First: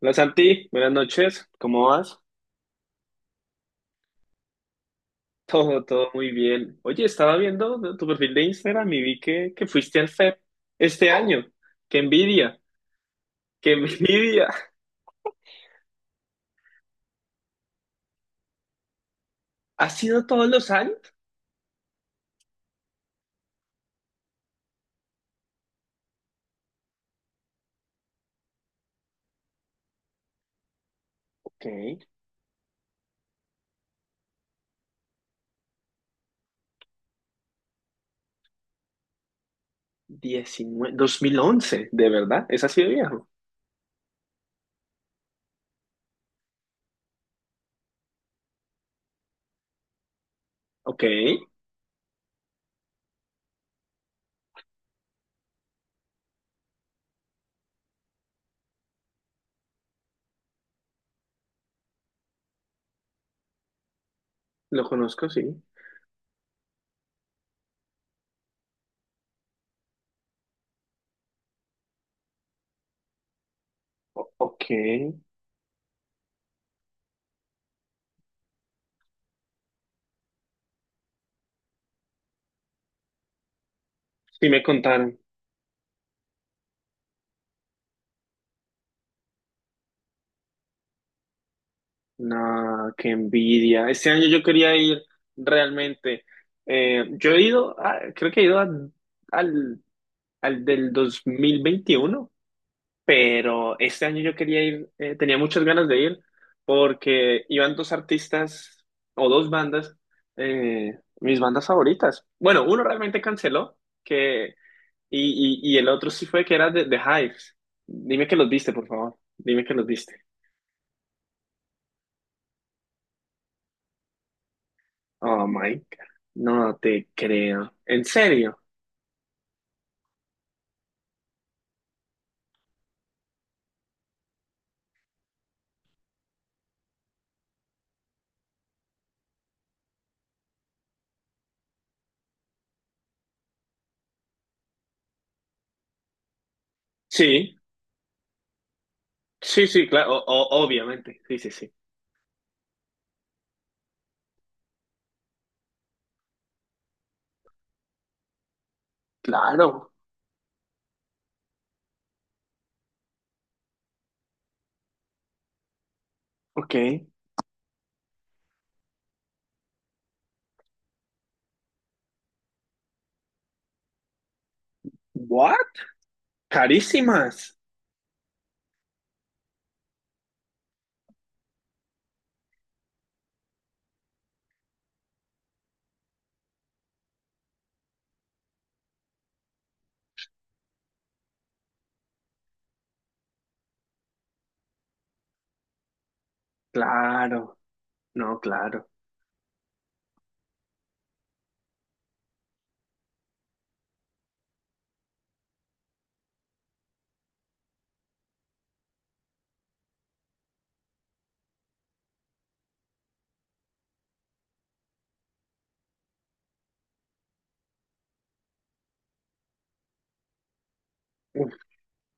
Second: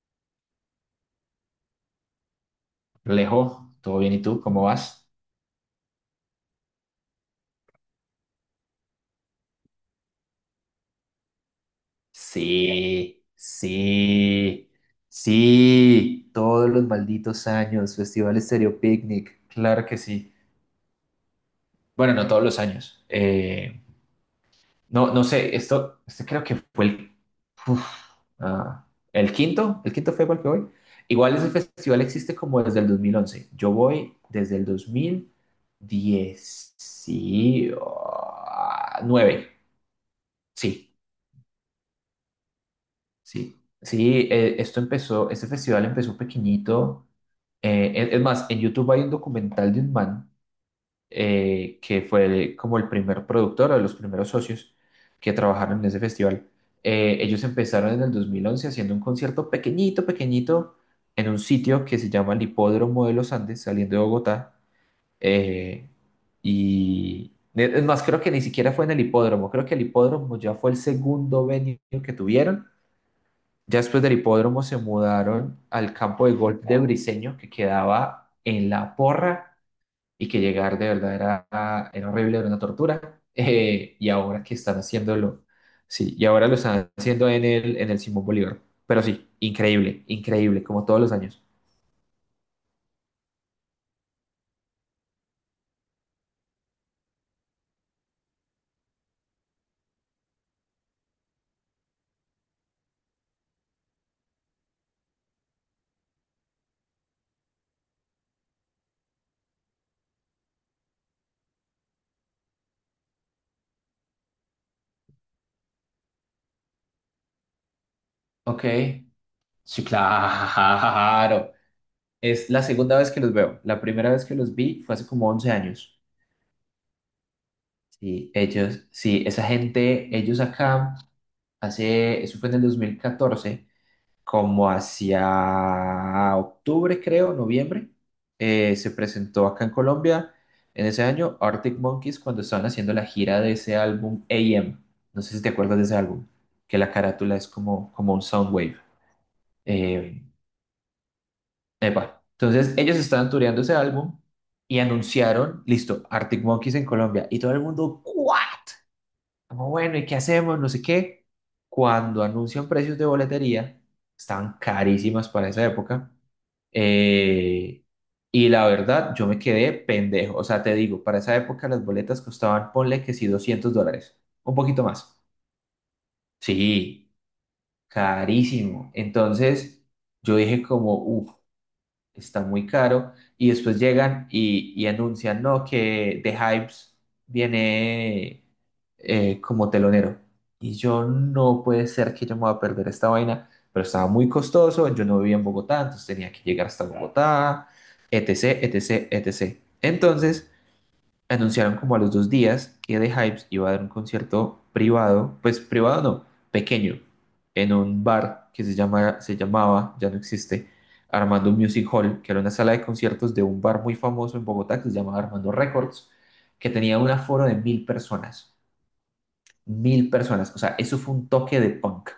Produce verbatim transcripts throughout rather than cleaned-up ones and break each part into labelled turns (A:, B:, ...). A: Hola Santi, buenas noches, ¿cómo vas?
B: Alejo, ¿todo bien? ¿Y tú? ¿Cómo vas?
A: Todo, todo muy bien. Oye, estaba viendo, ¿no?, tu perfil de Instagram y vi que, que fuiste al F E P este año. ¡Qué envidia!
B: Sí,
A: ¡Qué envidia!
B: sí, sí, todos los malditos años, Festival Estéreo Picnic, claro
A: ¿Ha
B: que
A: sido
B: sí.
A: todos los años?
B: Bueno, no todos los años. Eh, no, no sé, esto, este creo que fue el, uf, ah, el quinto, el quinto fue igual que voy. Igual ese
A: Ok,
B: festival existe como desde el dos mil once. Yo voy desde el dos mil diecinueve, sí,
A: diecinueve, dos mil once, ¿de verdad? ¿Es así de viejo?
B: sí, sí. Eh, esto empezó, este festival empezó pequeñito. Eh, es, es más, en YouTube hay un documental de un man,
A: Ok,
B: eh, que fue como el primer productor o de los primeros socios que trabajaron en ese festival. Eh, ellos empezaron en el dos mil once haciendo un concierto pequeñito, pequeñito, en un sitio que se llama el Hipódromo de los Andes, saliendo de Bogotá.
A: lo conozco, sí.
B: eh, y es más, creo que ni siquiera fue en el hipódromo. Creo que el hipódromo ya fue el segundo venue que tuvieron. Ya después del
A: O- ok,
B: hipódromo se
A: sí,
B: mudaron al campo de golf de Briseño, que quedaba en La Porra, y que llegar de verdad era, era horrible, era una tortura. Eh, y ahora que
A: me
B: están
A: contaron.
B: haciéndolo, sí, y ahora lo están haciendo en el, en el Simón Bolívar. Pero sí, increíble, increíble, como todos los años.
A: No, qué envidia. Este año yo quería ir realmente. Eh, yo he ido, a- creo que he ido a- al al del dos mil veintiuno, pero este año yo quería ir, eh, tenía muchas ganas de ir porque iban dos artistas o dos bandas, eh, mis bandas favoritas. Bueno, uno realmente canceló que, y, y, y el otro sí fue que era de, de Hives. Dime que los
B: Ok,
A: viste, por favor. Dime que
B: sí,
A: los viste.
B: claro. Es la segunda vez que los veo. La primera vez que los vi fue hace como
A: Oh
B: once
A: my God.
B: años.
A: No te creo. ¿En
B: Sí,
A: serio?
B: ellos, sí, esa gente, ellos acá. Hace, eso fue en el dos mil catorce, como hacia octubre, creo, noviembre. Eh, se presentó acá en Colombia en ese año Arctic Monkeys cuando estaban haciendo la gira de ese álbum A M. No sé si te acuerdas de ese álbum, que la carátula es
A: Sí,
B: como, como un soundwave.
A: sí, sí, claro,
B: Eh,
A: o- o- obviamente. Sí, sí, sí.
B: Epa. Entonces ellos estaban tureando ese álbum y anunciaron, listo, Arctic Monkeys en Colombia. Y todo el mundo, ¿what? Como,
A: Claro.
B: bueno, ¿y qué hacemos? No sé qué. Cuando anuncian precios de boletería, estaban carísimas para esa época.
A: Ok.
B: eh, y la verdad, yo me quedé pendejo. O sea, te digo, para esa época las boletas costaban, ponle que sí, doscientos dólares, un poquito más.
A: What?
B: Sí,
A: Carísimas.
B: carísimo. Entonces, yo dije como, uff, está muy caro. Y después llegan y, y anuncian, no, que The Hypes viene, eh, como telonero. Y yo, no puede ser que yo me voy a perder esta vaina, pero estaba muy costoso, yo no vivía en Bogotá, entonces tenía que llegar hasta Claro.
A: Claro,
B: Bogotá,
A: no,
B: etcétera,
A: claro.
B: etcétera, etcétera. Entonces anunciaron como a los dos días que The Hypes iba a dar un concierto privado, pues privado no, pequeño, en un bar que se llama, se llamaba, ya no existe, Armando Music Hall, que era una sala de conciertos de un bar muy famoso en Bogotá que se llamaba Armando Records, que tenía un aforo de mil personas, mil personas. O sea, eso fue un
A: Uf,
B: toque de punk.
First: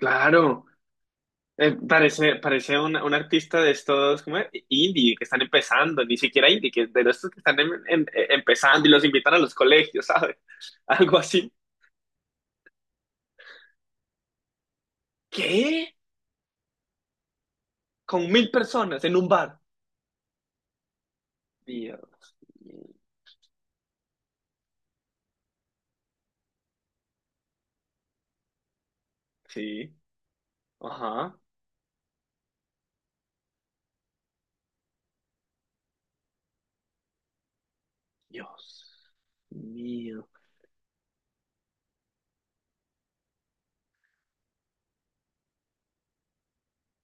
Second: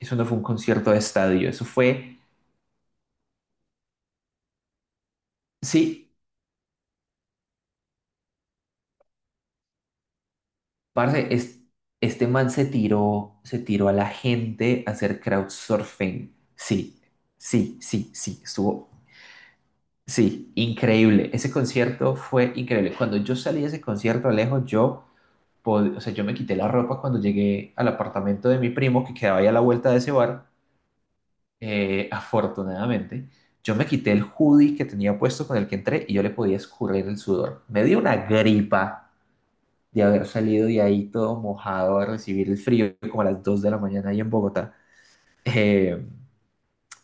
B: Eso no fue un concierto de estadio. Eso
A: Eh,
B: fue,
A: parece, parece un, un artista de estos como indie que están empezando,
B: sí,
A: ni siquiera indie, que de estos que están em- em- eh, empezando y los invitan a los colegios, ¿sabes? Algo
B: parce,
A: así.
B: es- este man se tiró, se tiró a la gente a hacer
A: ¿Qué?
B: crowdsurfing. Sí, sí, sí,
A: Con
B: sí,
A: mil
B: estuvo,
A: personas en un bar.
B: sí, increíble. Ese
A: Dios
B: concierto fue
A: mío.
B: increíble. Cuando yo salí de ese concierto, Alejo, yo, pod- o sea, yo me quité la ropa cuando llegué al apartamento de mi primo que quedaba ahí a la vuelta
A: Sí,
B: de ese bar.
A: ajá.
B: Eh, afortunadamente, yo me quité el hoodie que tenía puesto con el que entré, y yo le podía escurrir el sudor. Me dio una
A: Dios
B: gripa de haber
A: mío.
B: salido de ahí todo mojado a recibir el frío como a las dos de la mañana ahí en Bogotá. Eh,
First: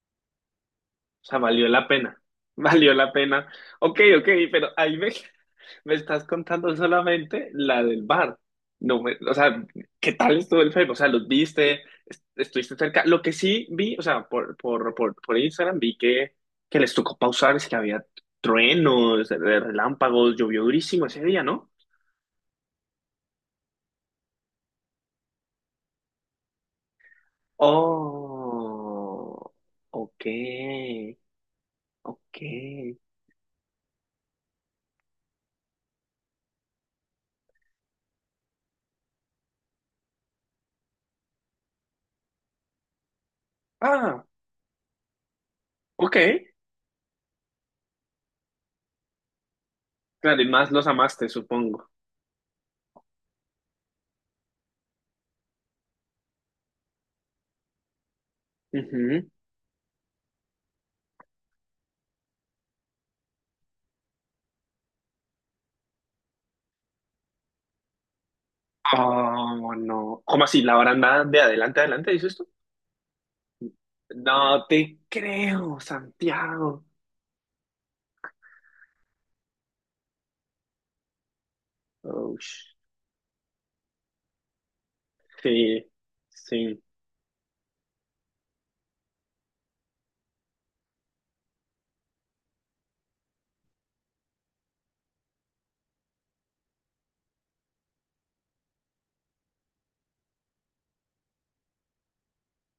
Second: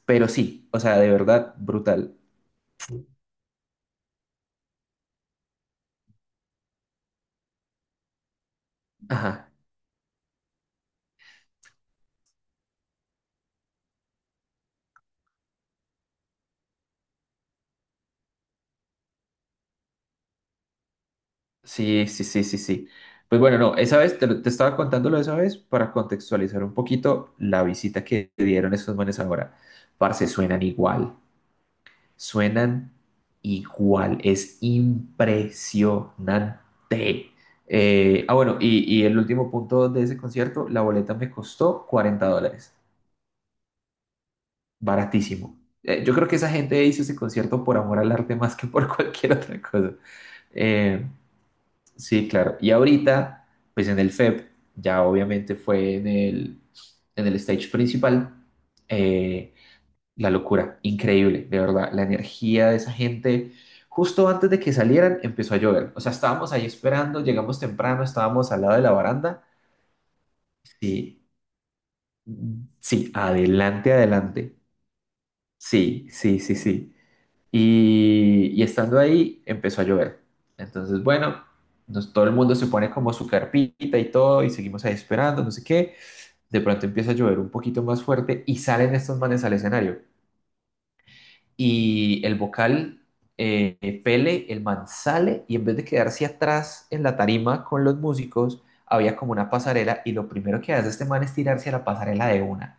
B: pero sí, o sea, de
A: O sea,
B: verdad,
A: valió la
B: brutal.
A: pena. Valió la pena. Ok, ok, pero ahí me… Me estás contando solamente la del bar. No me- O
B: Ajá,
A: sea, ¿qué tal estuvo el Facebook? O sea, ¿los viste? Est- ¿Estuviste cerca? Lo que sí vi, o sea, por, por, por, por Instagram vi que, que les tocó pausar, es que había truenos, eh, relámpagos, llovió durísimo ese día, ¿no?
B: sí, sí, sí, sí, sí. Pues bueno, no, esa vez, te, lo- te estaba contándolo esa vez para contextualizar un poquito la visita que dieron esos manes
A: Oh,
B: ahora.
A: ok,
B: Parce, suenan igual.
A: ok.
B: Suenan igual, es impresionante. Eh, ah, bueno, y, y el último punto de ese concierto, la boleta me costó cuarenta dólares,
A: Ah,
B: baratísimo. Eh, yo
A: ok.
B: creo que esa gente hizo ese concierto por amor al arte más que por cualquier otra cosa.
A: Claro, y más los
B: Eh,
A: amaste, supongo.
B: sí, claro. Y ahorita, pues en el F E P, ya obviamente fue en el, en el stage principal.
A: Ujú.
B: eh, La locura, increíble, de verdad. La energía de esa gente. Justo antes de que salieran, empezó a llover. O sea, estábamos ahí esperando, llegamos temprano, estábamos al lado de la baranda.
A: Oh, no. ¿Cómo así? ¿La baranda
B: Sí,
A: de adelante adelante, dices tú?
B: sí, adelante, adelante.
A: No te creo,
B: Sí, sí, sí,
A: Santiago.
B: sí. Y, y estando ahí, empezó a llover. Entonces, bueno, nos- todo el
A: Oh,
B: mundo se
A: sh-
B: pone como su carpita y todo, y seguimos ahí esperando, no sé
A: sí,
B: qué. De
A: sí,
B: pronto empieza a llover un poquito más fuerte y salen estos manes al escenario. Y el vocal, eh, Pele, el man sale, y en vez de quedarse atrás en la tarima con los músicos, había como una pasarela, y lo primero que hace este man es tirarse a la pasarela de una,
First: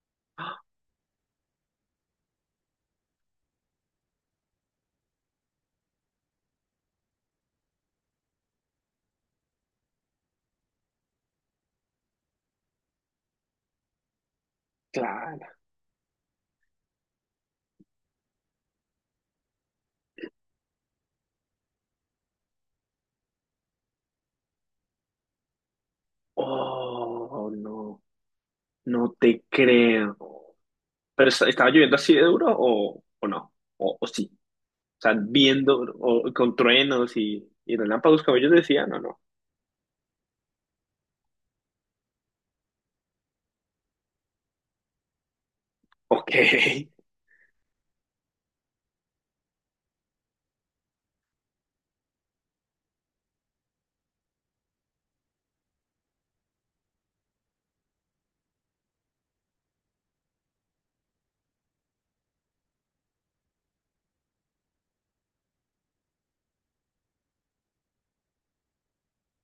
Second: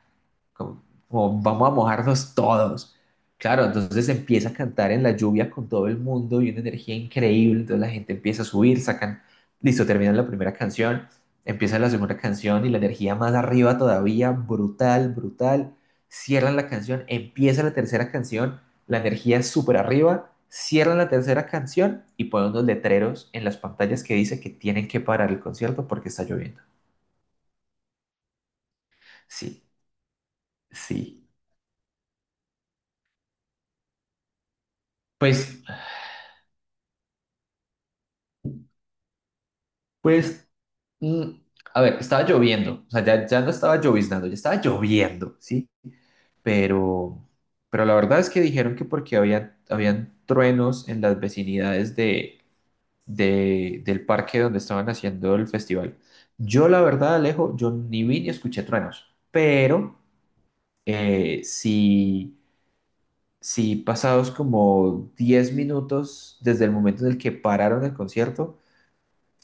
B: como, como, vamos a mojarnos todos. Claro, entonces empieza a cantar en la lluvia con todo el mundo y una energía increíble, entonces la gente empieza a subir, sacan, listo, terminan la primera canción, empieza la segunda canción y la energía más arriba todavía, brutal,
A: claro.
B: brutal, cierran la canción, empieza la tercera canción, la energía súper arriba, cierran la tercera canción y ponen unos letreros en las pantallas que dice que tienen que parar el concierto porque está lloviendo.
A: Oh, no, no te
B: Sí,
A: creo.
B: sí.
A: ¿Pero est- estaba lloviendo así de duro o, o no? O, o sí. O sea,
B: Pues,
A: viendo o, con truenos y, y relámpagos, como ellos decían, no, no.
B: pues Mm, a ver, estaba lloviendo, o sea, ya, ya no estaba lloviznando, ya estaba lloviendo, ¿sí?
A: Ok.
B: Pero, pero la verdad es que dijeron que porque había, habían truenos en las vecinidades de, de- del parque donde estaban haciendo el festival. Yo, la verdad, Alejo, yo ni vi ni escuché truenos, pero eh, sí, sí pasados como diez minutos desde el momento en el que pararon el concierto,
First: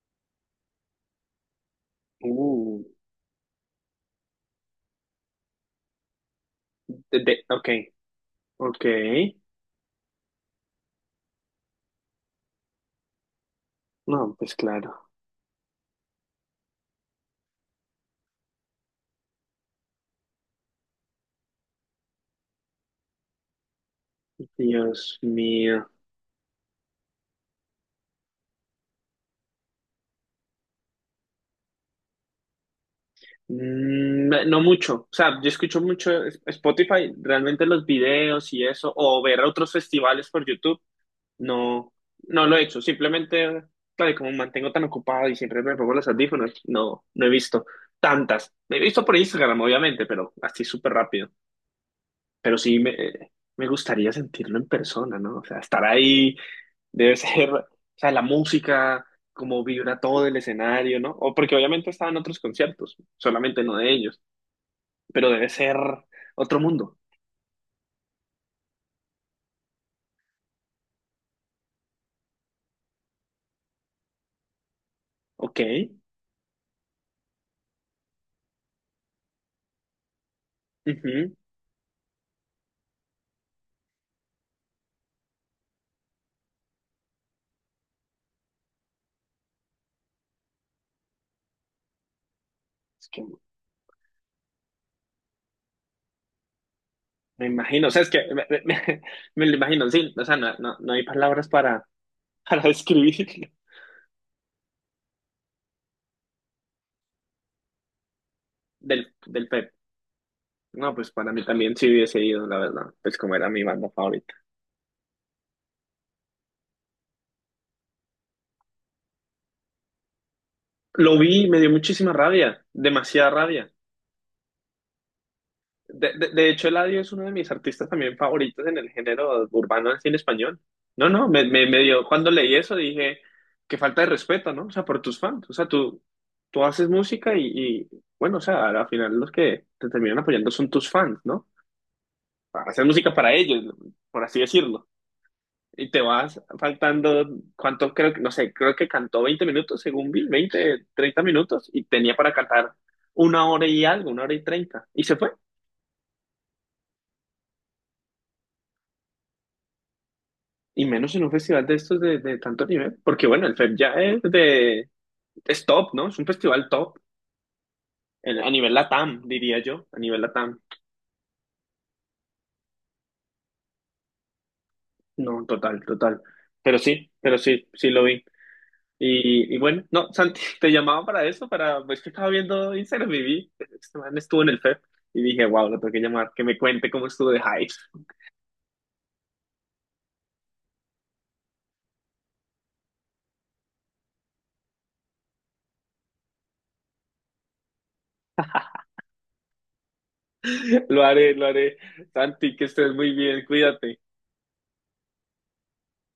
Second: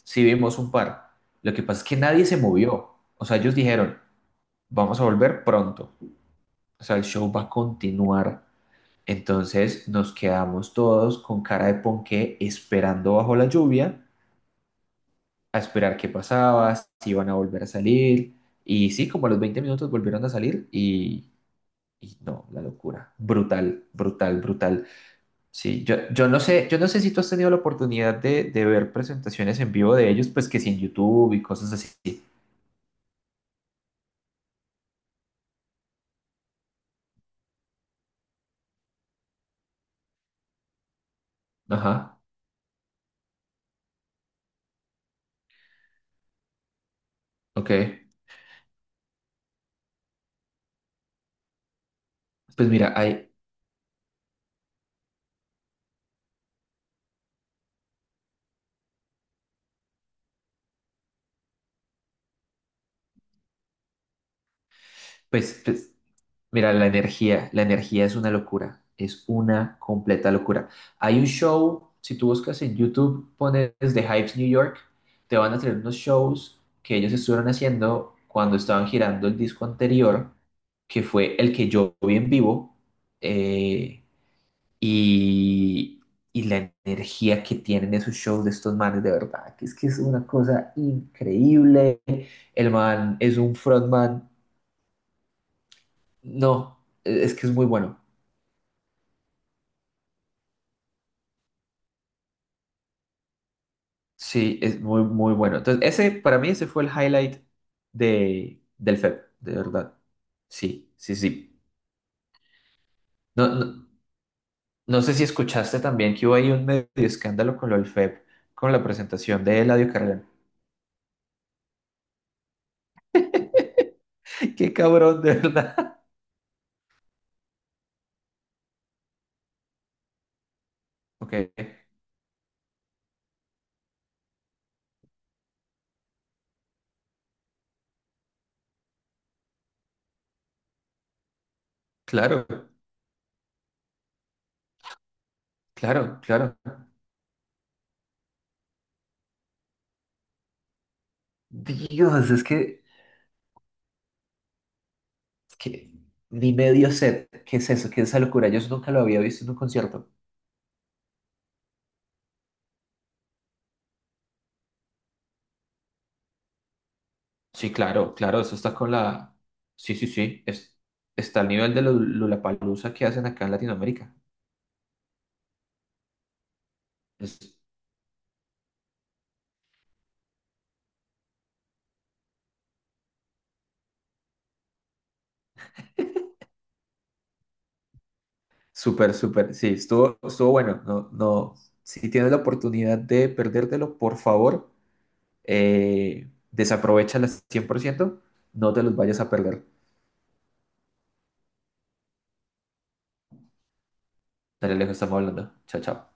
B: sí vimos un par. Lo que pasa es que nadie se
A: Uh,
B: movió, o sea, ellos dijeron: vamos a volver pronto. O sea, el
A: de-
B: show va
A: de-
B: a
A: ok,
B: continuar.
A: ok.
B: Entonces nos quedamos todos con cara de ponqué esperando bajo la lluvia,
A: No, pues claro.
B: a esperar qué pasaba, si iban a volver a salir. Y sí, como a los veinte minutos volvieron a salir y, y no, la locura. Brutal, brutal, brutal.
A: Dios
B: Sí,
A: mío.
B: yo, yo no sé, yo no sé si tú has tenido la oportunidad de, de ver presentaciones en vivo de ellos, pues que sí en YouTube y cosas así.
A: Mm, No mucho, o sea, yo escucho mucho es- Spotify, realmente los videos y eso, o ver otros festivales por YouTube, no,
B: Ajá,
A: no lo he hecho, simplemente, claro, y como me mantengo tan ocupado y siempre me pongo los audífonos, no, no he visto
B: ok.
A: tantas, he visto por Instagram, obviamente, pero así súper rápido, pero
B: Pues
A: sí
B: mira,
A: me,
B: hay,
A: me gustaría sentirlo en persona, ¿no? O sea, estar ahí debe ser, o sea, la música, como vibra todo el escenario, ¿no? O porque obviamente estaban otros conciertos, solamente no de ellos, pero debe
B: pues,
A: ser
B: pues
A: otro
B: mira, la
A: mundo.
B: energía, la energía es una locura, es una completa locura. Hay un show, si tú buscas en YouTube, pones The Hypes New York, te van
A: Ok.
B: a traer unos shows que ellos estuvieron haciendo cuando estaban girando el disco anterior, que
A: Ujú.
B: fue el que yo vi en vivo. Eh, y, y la energía que tienen esos shows de estos manes, de verdad, que es que es una cosa increíble. El
A: Es
B: man
A: que
B: es un frontman, no, e, es
A: me
B: que es muy
A: imagino, o
B: bueno.
A: sea, es que me, me- me- me lo imagino, sí, o sea, no, no, no hay palabras para, para describir
B: Sí, es muy, muy bueno. Entonces, ese, para mí, ese fue el highlight de, del
A: del,
B: F E P,
A: del
B: de
A: Pep.
B: verdad. Sí,
A: No, pues
B: sí,
A: para mí
B: sí.
A: también sí hubiese ido, la verdad, pues como
B: No,
A: era mi
B: no,
A: banda favorita.
B: no sé si escuchaste también que hubo ahí un medio escándalo con lo del F E P, con la presentación de Eladio Carrión.
A: Lo vi, y me dio muchísima rabia, demasiada rabia.
B: ¡Qué cabrón, de verdad!
A: De, de, de hecho, Eladio es uno de mis artistas también favoritos en el género urbano del cine español. No, no,
B: Ok,
A: me, me, me dio, cuando leí eso dije, qué falta de respeto, ¿no? O sea, por tus fans. O sea, tú, tú haces música y, y, bueno, o sea, al final los que te terminan apoyando son tus fans, ¿no?
B: claro,
A: Haces música para ellos, por así decirlo. Y te
B: claro,
A: vas
B: claro.
A: faltando, ¿cuánto?, creo que, no sé, creo que cantó veinte minutos, según vi, veinte, treinta minutos, y tenía
B: Dios,
A: para
B: es
A: cantar
B: que,
A: una hora y algo, una hora y treinta y se fue.
B: es que ni medio set, ¿qué es eso? ¿Qué es esa locura? Yo eso nunca lo había visto en un concierto.
A: Y menos en un festival de estos de, de tanto nivel, porque bueno, el F E P ya es de, es top, ¿no? Es un festival top,
B: Sí, claro,
A: en-
B: claro,
A: a
B: eso está
A: nivel
B: con
A: LATAM,
B: la.
A: diría yo,
B: Sí,
A: a
B: sí,
A: nivel
B: sí,
A: LATAM.
B: es- está al nivel de la palusa que hacen acá en Latinoamérica.
A: No, total, total. Pero sí, pero
B: Es
A: sí, sí lo vi. Y, y bueno, no, Santi, te llamaba para eso, para, pues que estaba viendo Instagram y vi, este man estuvo en el F E P y dije, wow, lo tengo que llamar, que me cuente cómo estuvo de hype.
B: súper, súper, sí, estuvo, estuvo bueno. No, no, si tienes la oportunidad de perdértelo, por favor, eh, desaprovéchala cien por ciento, no te los vayas a perder.
A: Lo haré, lo haré. Santi, que estés muy bien, cuídate.
B: Dale, lejos, estamos hablando. Chao, chao.